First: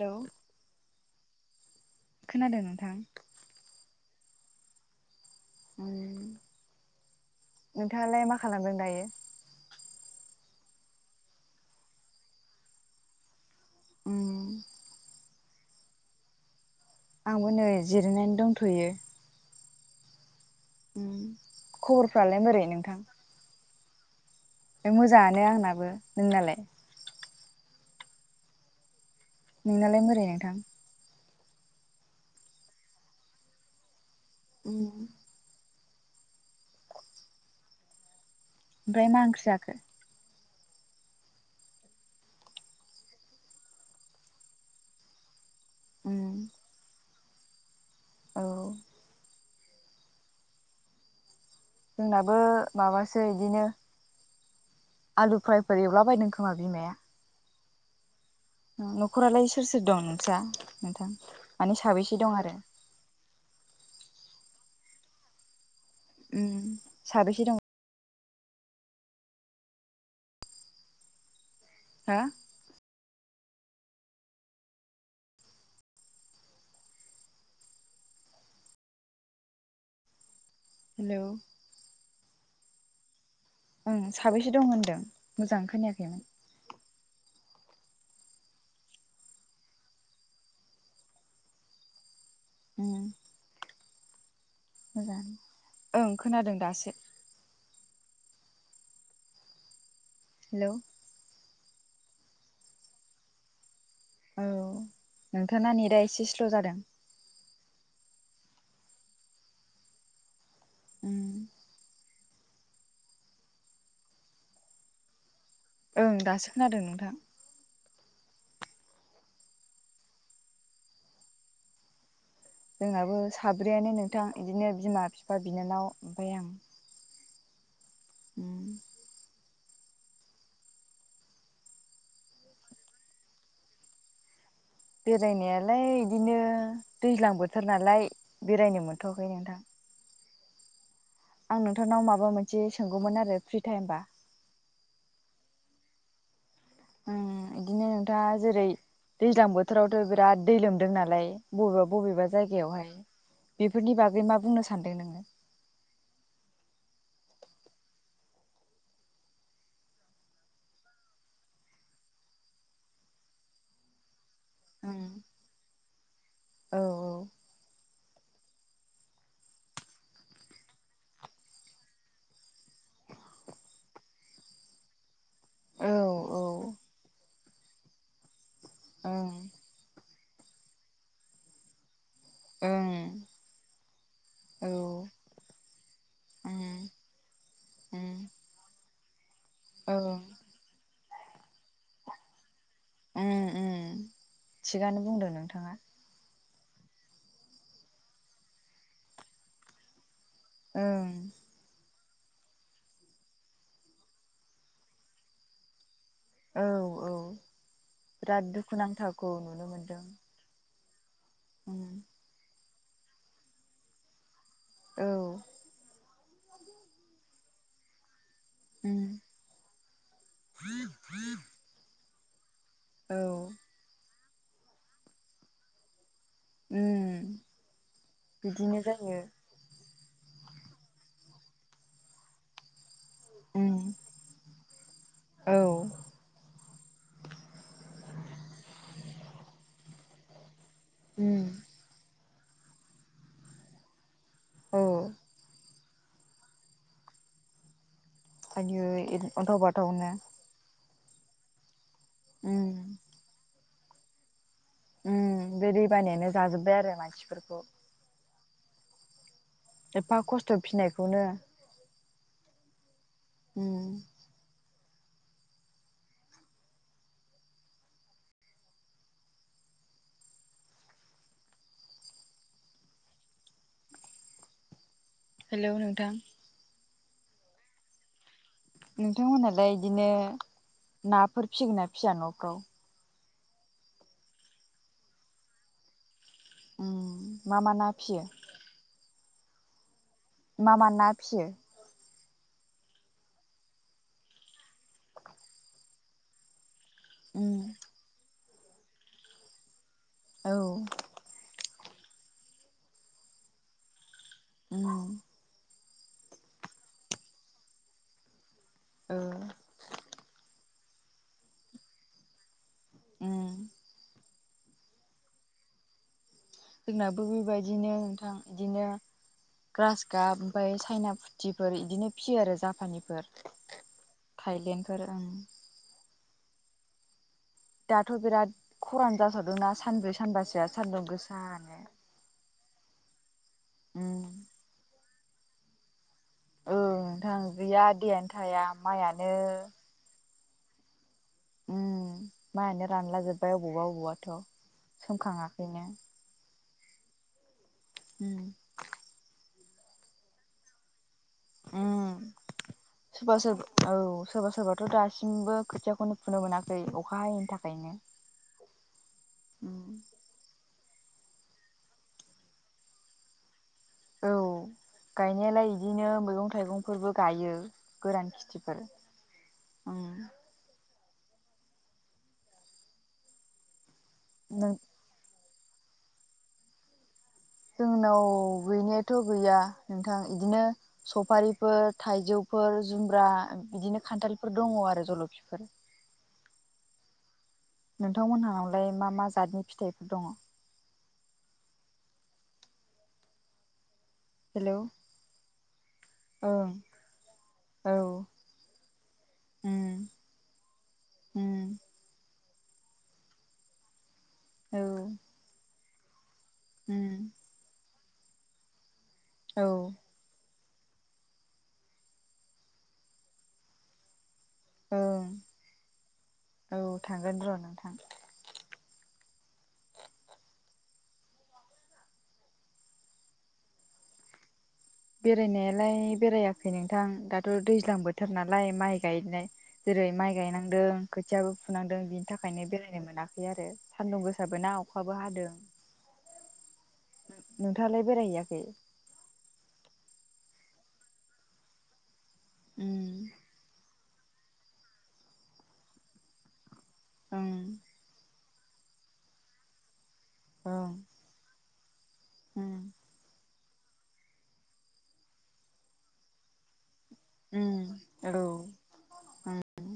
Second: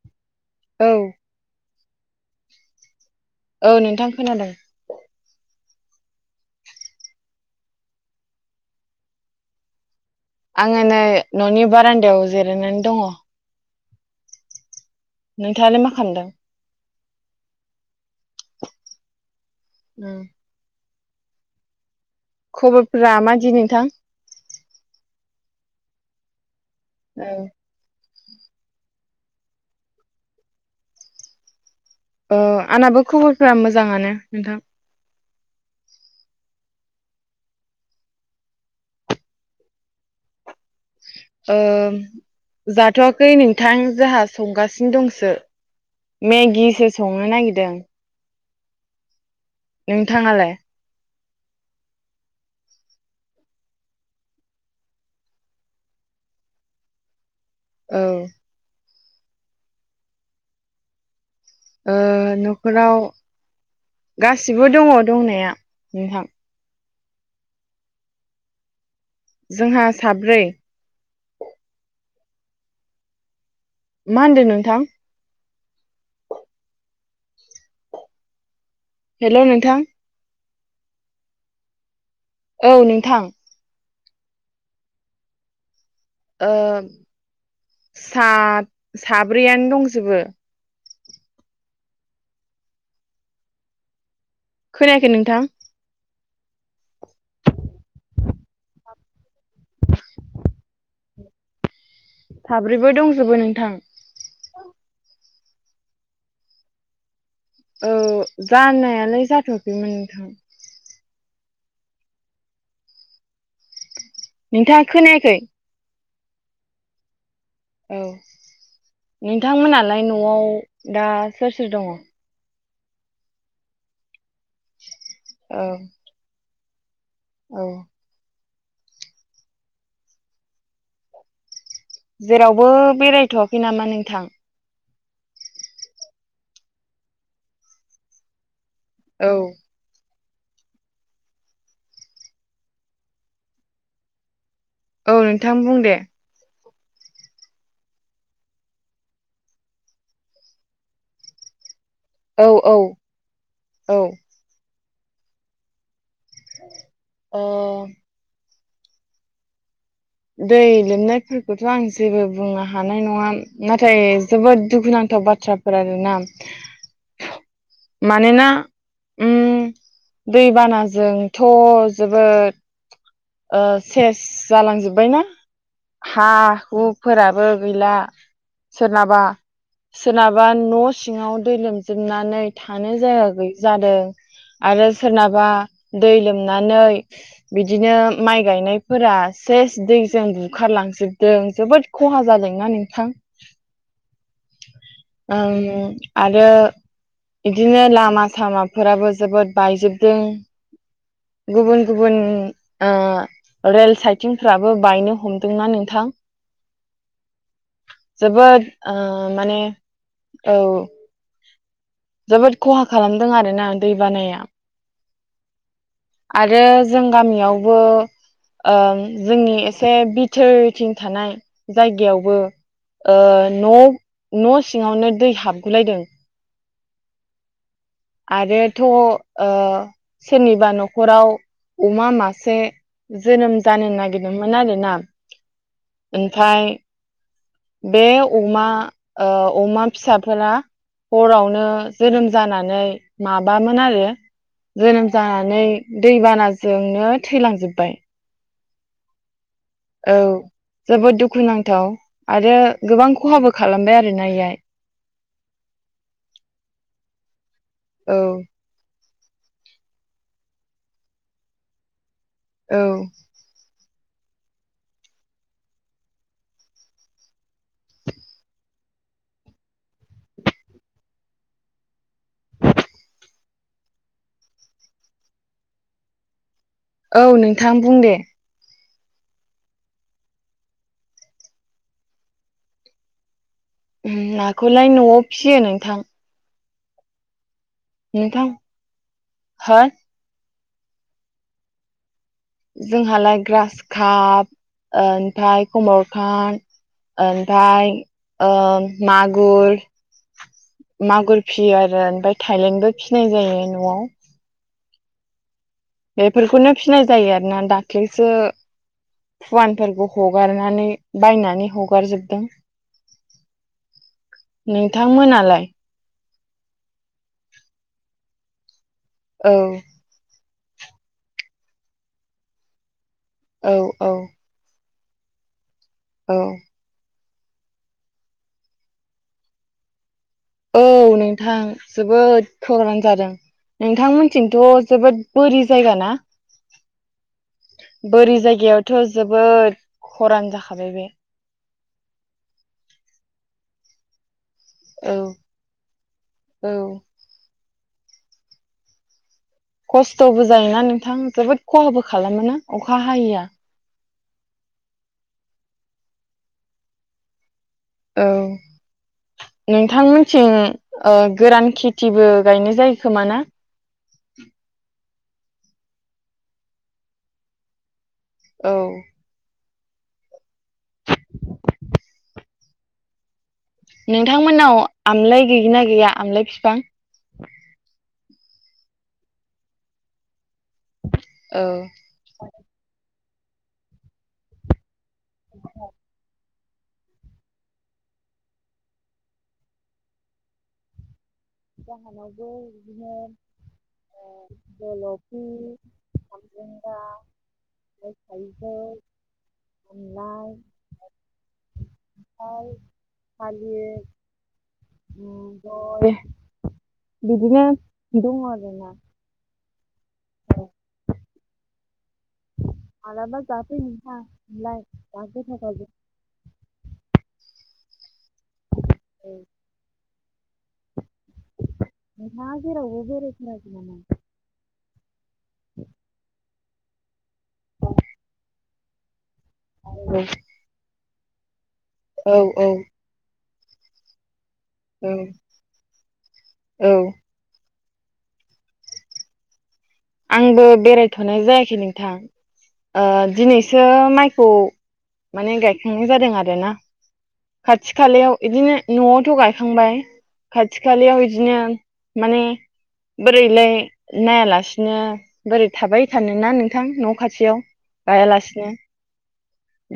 हेल' औ खोनादों नोंथां। औ नोंथां खोनादों। उम नोंथाङालाय मा खालामदों दायो? आङो नै न'नि बारान्दायाव जिरायनानै दङ'। उम नोंथाङालाय मा खालामदों? आंबो नै जिरायनानै दंथ'यो। उम उम खबरफोरा मादि नोंथां? मोजाङानो आंनाबो नोंनालाय? औ। नोंनालाय बोरै नोंथां? ओ आंनाबो खबरफोरा मोजाङानो। नोंथां उ [inaudible] ओमफ्राय ना ओंख्रि जाखो? ओ जाथ'वाखै नोंथां जाहा संगासिनो दंसो। मेगिसो संनो नागिरदों। औ। नोंथाङालाय? जोंनाबो माबासो इदिनो आलु फ्रायफोर एवलाबायदों खोमा बिमाया। औ। न'खरालाय सोर सोर दं नोंसा नोंथां? माने ओ साबैसे दं आरो न'खराव गासिबो दङ' दंनाया। नोंथां उ। साबैसे दं? जोंहा साब्रै। हा? मा होनदों नोंथां? हेलौ नोंथां हेलौ औ नोंथां। ओं साबैसे दं होनदों? मोजां खोनायाखै आं। ओ सा- साब्रैयानो दंजोबो। उ [inaudible] खोनायाखै नोंथां? ओं खोनादों दासो। हेलौ साब्रैबो दंजोबो नोंथां। औ नोंथांना नेटआ एसे स्ल' जादों। औ जानायालाय जाथ'आखैमोन नोंथां। उ [inaudible] नोंथाङा खोनायाखै? ओं दासो खोनादों नोंथां। औ नोंथांमोनालाय न'आव दा सोर सोर दङ'? जोंनाबो साब्रैयानो नोंथां बिदिनो बिमा-बिफा बिनानाव ओमफ्राय आं। औ। होम [inaudible] जेरावबो बेरायथ'आखै नामा नोंथां? बेरायनायालाय इदिनो दैज्लां बोथोर नालाय बेरायनो औ मोनथ'वाखै नोंथां आं नोंथांनाव माबा मोनसे सोंगौमोन आरो फ्रि टाइमबा। औ नोंथां बुं दे। ओम [inaudible] इदिनो नोंथाङा जेरै दैज्लां बोथोरावथ' बिराद दै लोमदों नालाय बबेबा बबेबा औ औ जायगायावहाय औ बेफोरनि बागै मा बुंनो सानदों नोङो अ दै लोमनायफोरखौथ' आं जेबो बुंनो हानाय नङा नाथाय जोबोद दुखुनांथाव बाथ्राफोर आरोना औ मानोना ओम दैबानाजोंथ' जोबोद ओ सेस जालांजोबो बायना औ हा हुफोराबो गैला सोरनाबा ओं सोरनाबा न' सिङाव दै लोमजोबनानै थानो ओं जायगा गैयि जादों औ आरो उम सोरनाबा दै लोमनानै बिदिनो उम माइ गायनाय फोरा सेस ओं दैजों बुखारलांजोबदों जोबोद खहा जादों ना नोंथां उम उम थिगानो बुंदों ओम नोंथाङा आर रो इदिनो लामा-सामाफोराबो जोबोद बायजोबदों ओं गुबुन गुबुन ओ रेल साइथिंफ्राबो बायनो हमदोंना नोंथां औ औ बिराद जोबोद ओ दुखुनांथावखौ माने नुनो मोनदों औ [unintelligible] जोबोद ख'हा खालामदों आरोना दै बानाया औ आरो जों गामियावबो ओ उम जोंनि एसे बिथोरथिं थानाय जायगायावबो ओ औ न' न' सिङावनो दै हाबगुलायदों उम बिदिनो आरोथ' ओ जायो सोरनिबा न'खराव अमा मासे जोनोम औ जानो नागिरदोंमोन आरो ना औ ओमफाय बे अमा ओ अमा फिसाफोरा उम हरावनो जोनोम जानानै माबामोन आरो जोनोम जानानै दैबानाजोंनो थैलांजोबबाय आयै अनथाव-बाथावनो जोबोद दुखुुनांथाव आरो गोबां ख'हाबो खालामबाय आरोना इहाय ओम बे दै बानायानो जाजोबबाय आरो मानसिफोरखौ औ एफा खस्थ' फिनायखौनो औ ओम हेलौ नोंथां औ नोंथां बुं दे नोंथांमोनहा दा इदिनो नाफोर फिसिगोन ना फिया न'फ्राव? ओम नाखौलाय न'आव फियो नोंथां ओम मा मा ना फियो? नोंथां हो मा मा ना फियो? जोंहालाय ग्रासकाप ओ ओमफ्राय कमनखार्प उम ओमफ्राय ओ मागुर औ मागुर फियो आरो ओमफाय थायलेण्डबो फिनाय जायो न'आव ओम बेफोरखौनो फिनाय जायो आरोना दाख्लैसो ओ फुवानफोरखौ हगारनानै बायनानै हगारजोबदों ओम नोंथांमोनालाय? जोंनाबो बेबायदिनो नोंथां बिदिनो औ ग्रासखाब ओमफाय चाइना फुथिफोर इदिनो फियो आरो जापानिफोर औ औ फोर ओं औ दाथ' बिराद खरान जासावदोंना सानब्रैसो औ नोंथां जोबोद खोरान जादों उम नोंथांमोननिथिंथ' जोबोद बोरि जायगा ना? ओ नोंथां गैया दैयानो बोरि थाया माइआनो थाबाय बे माहो रानला जोबबाय अबावबा अबावबाथ' औ सोमखाङाखैनो। औ [unintelligible] खस्थ'बो जायोना नोंथां जोबोद खहाबो उम खालामोना अखा सोरबा हैया। सोरबा औ सोरबा सोरबाथ' दासिमबो खोथियाखौनो फुनो मोनाखै अखा हयैनि थाखाय औ नोंथांमोनथिं गोरान खेथिबो गायनाय जायो खोमा ना? औ गायनायालाय बिदिनो मैगं थाइगंफोरबो गायो गोरान औ खिथिफोर उम [inaudible] नों नोंथांमोननाव आमलाय गैगो ना गैया आमलाय फिफां? जोंनाव गैनायाथ' गैया नोंथां इदिनो औ सफारिफोर थाइजौफोर जुमब्रा बिदिनो खान्थालफोर दङ आरो। जलफिफोर नोंथांमोनहावलाय मा मा जातनि फिथाइफोर दङ? जोंहानावबो बिदिनो हेलौ जलफि ओं काब्रेंगा औ ओमफाय थायजौ उम आमलाय [unintelligible] खान्थाल थालिर औ [unintelligible] उम बिदिनो दङ आरोना। औ आदबा मालाबा‌ जाफै नोंथां [unintelligible] न ओं गै थाखाब [inaudible] थां [unintelligible] नोंथाङा जेरावबो‌ बेरायथाराखै नामा? बेरायनायालाय बेरायाखै नोंथां दाथ' दैज्लां बोथोर नालाय माइ गायनाय जेरै माइ औ गायनांदों खोथियाबो फुनांदों बिनि औ थाखायनो औ बेरायनो मोनाखै आरो सान्दुं गो फिसाबो ना अखाबो औ हादों। औ नोंथाङालाय बेरायहैयाखै? आंबो बेरायथ'नाय जायाखै नोंथां ओ ओं दिनैसो माइ खौ माने गायखांनाय जादों आरोना ओं खाथि खालायाव बिदिनो न'आवथ' गायखांबाय खाथि ओं खालायाव इदिनो माने बोरैलाय नायालासे नो बोरै थाबाय थानोना नोंथां न' खाथियाव ओं औ गायालासिनो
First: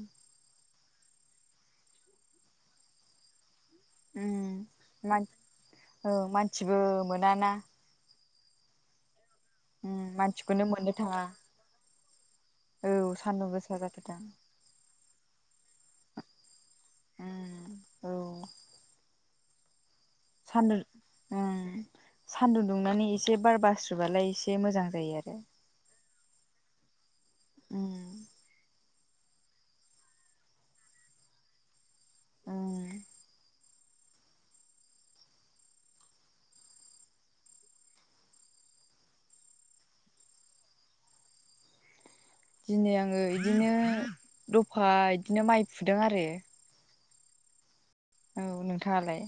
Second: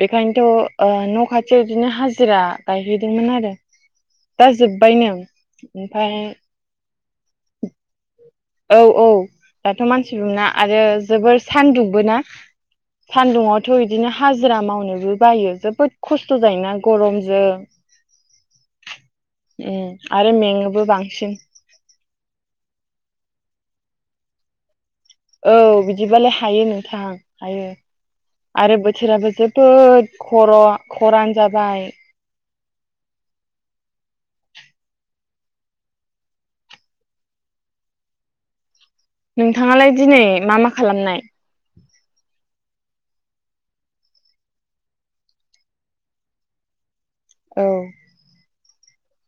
बेखायनोथ' ओ‌ न' खाथियाव बिदिनो हाजिरा गायहैदोंमोन आरो। दा जोब्बायनो उम ओमफाय मानसिबो मोनाना औ औ दाथ' उम मानसिबो मोना मानसिखौनो आरो मोननो थाङा जोबोर सानदुंबो ना औ सान्दुं सान्दुङाथ' गोसा इदिनो जाथारदों हाजिरा मावनोबो बायो जोबोद खस्थ' जायोना। गरमजों ओम उम आरो सान्दुं‌ मेङोबो बांसिन उम सान्दुं दुंनानै एसे बार बास्रोबालाय एसे मोजां। जायो आरो औ बिदिबालाय हायो नोंथां हायो आरो बो बोथोराबो जोबोद खर' खरान जाबाय। ओं नोंथाङालाय दिनै मा मा खालामनाय? दिनै आङो इदिनो दफा बिदिनो माइ फुदों आरो औ। औ नोंथाङालाय?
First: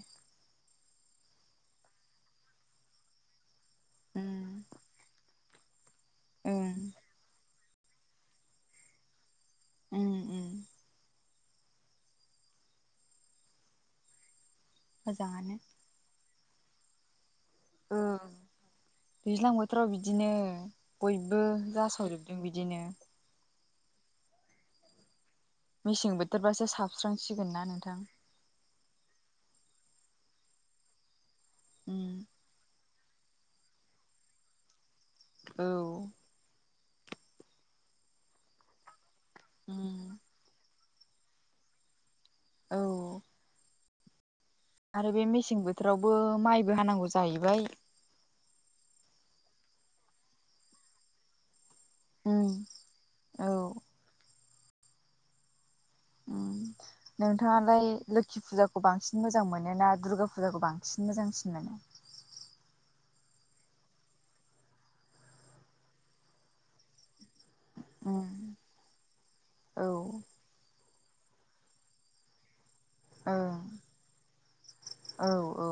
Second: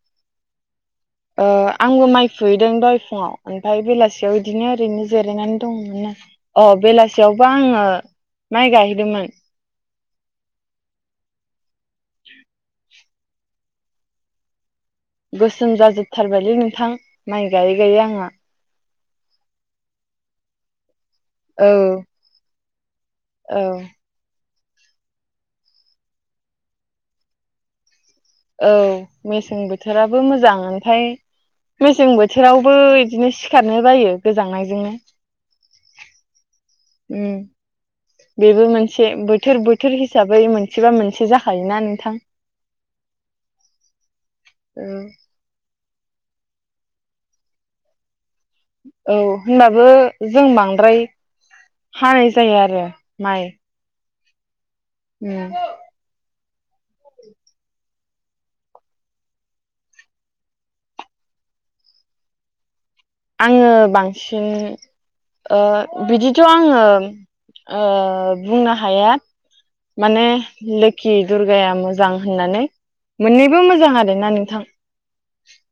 ओ आंबो माइ फुहैदों दहाय फुङाव ओमफ्राय बेलासियाव ओं बिदिनो ओरैनो जिरायनानै दंमोन आरो। ओं अ बेलासियावबा आङो माइ गायहैदोंमोन। उम उम। मोजाङानो गोसोम जाजोबथारबायलै नोंथां माइ गायै गायै आङा। ओं दैज्लां बोथोराव बिदिनो बयबो औ जासावजोबदों बिदिनो। औ। मेसें बोथोरबासो साबस्रांसिगोन ना नोंथा औ मेसें बोथोराबो मोजां ओमफ्राय मेसें उम बोथोरावबो बिदिनो सिखारनो बायो गोजांनायजोंनो। औ। उम बेबो मोनसे बोथोर बोथोर उम हिसाबै मोन सेबा मोनसे जाखायोना नोंथां। औ। आरो बे मेसें बोथोरावबो माइबो हानांगौ जाहैबाय औ होनबाबो जों बांद्राय हानाय उम जायो आरो माइ औ उम। [inaudible] नोंथाङालाय लोखि फुजाखौ बांसिन मोजां मोनो ना दुर्गा फुजाखौ बांसिन मोजांसिन मोनो? [inaudible] आङो बांसिन ओ बिदिथ' आङो ओ बुंनो हाया औ माने लोक्षि दुर्गाया मोजां होननानै ओं मोननैबो मोजां आरो ना नोंथां। औ औ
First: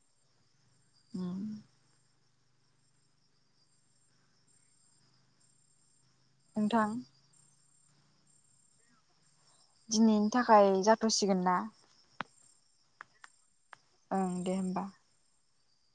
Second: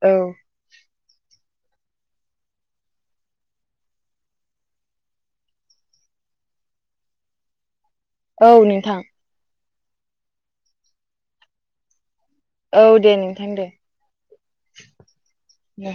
औ। ओम। नोंथां। औ नोंथां। दिनैनि थाखाय जाथ'सिगोन ना? औ दे नोंथां दे। ओं दे होमबा। दे।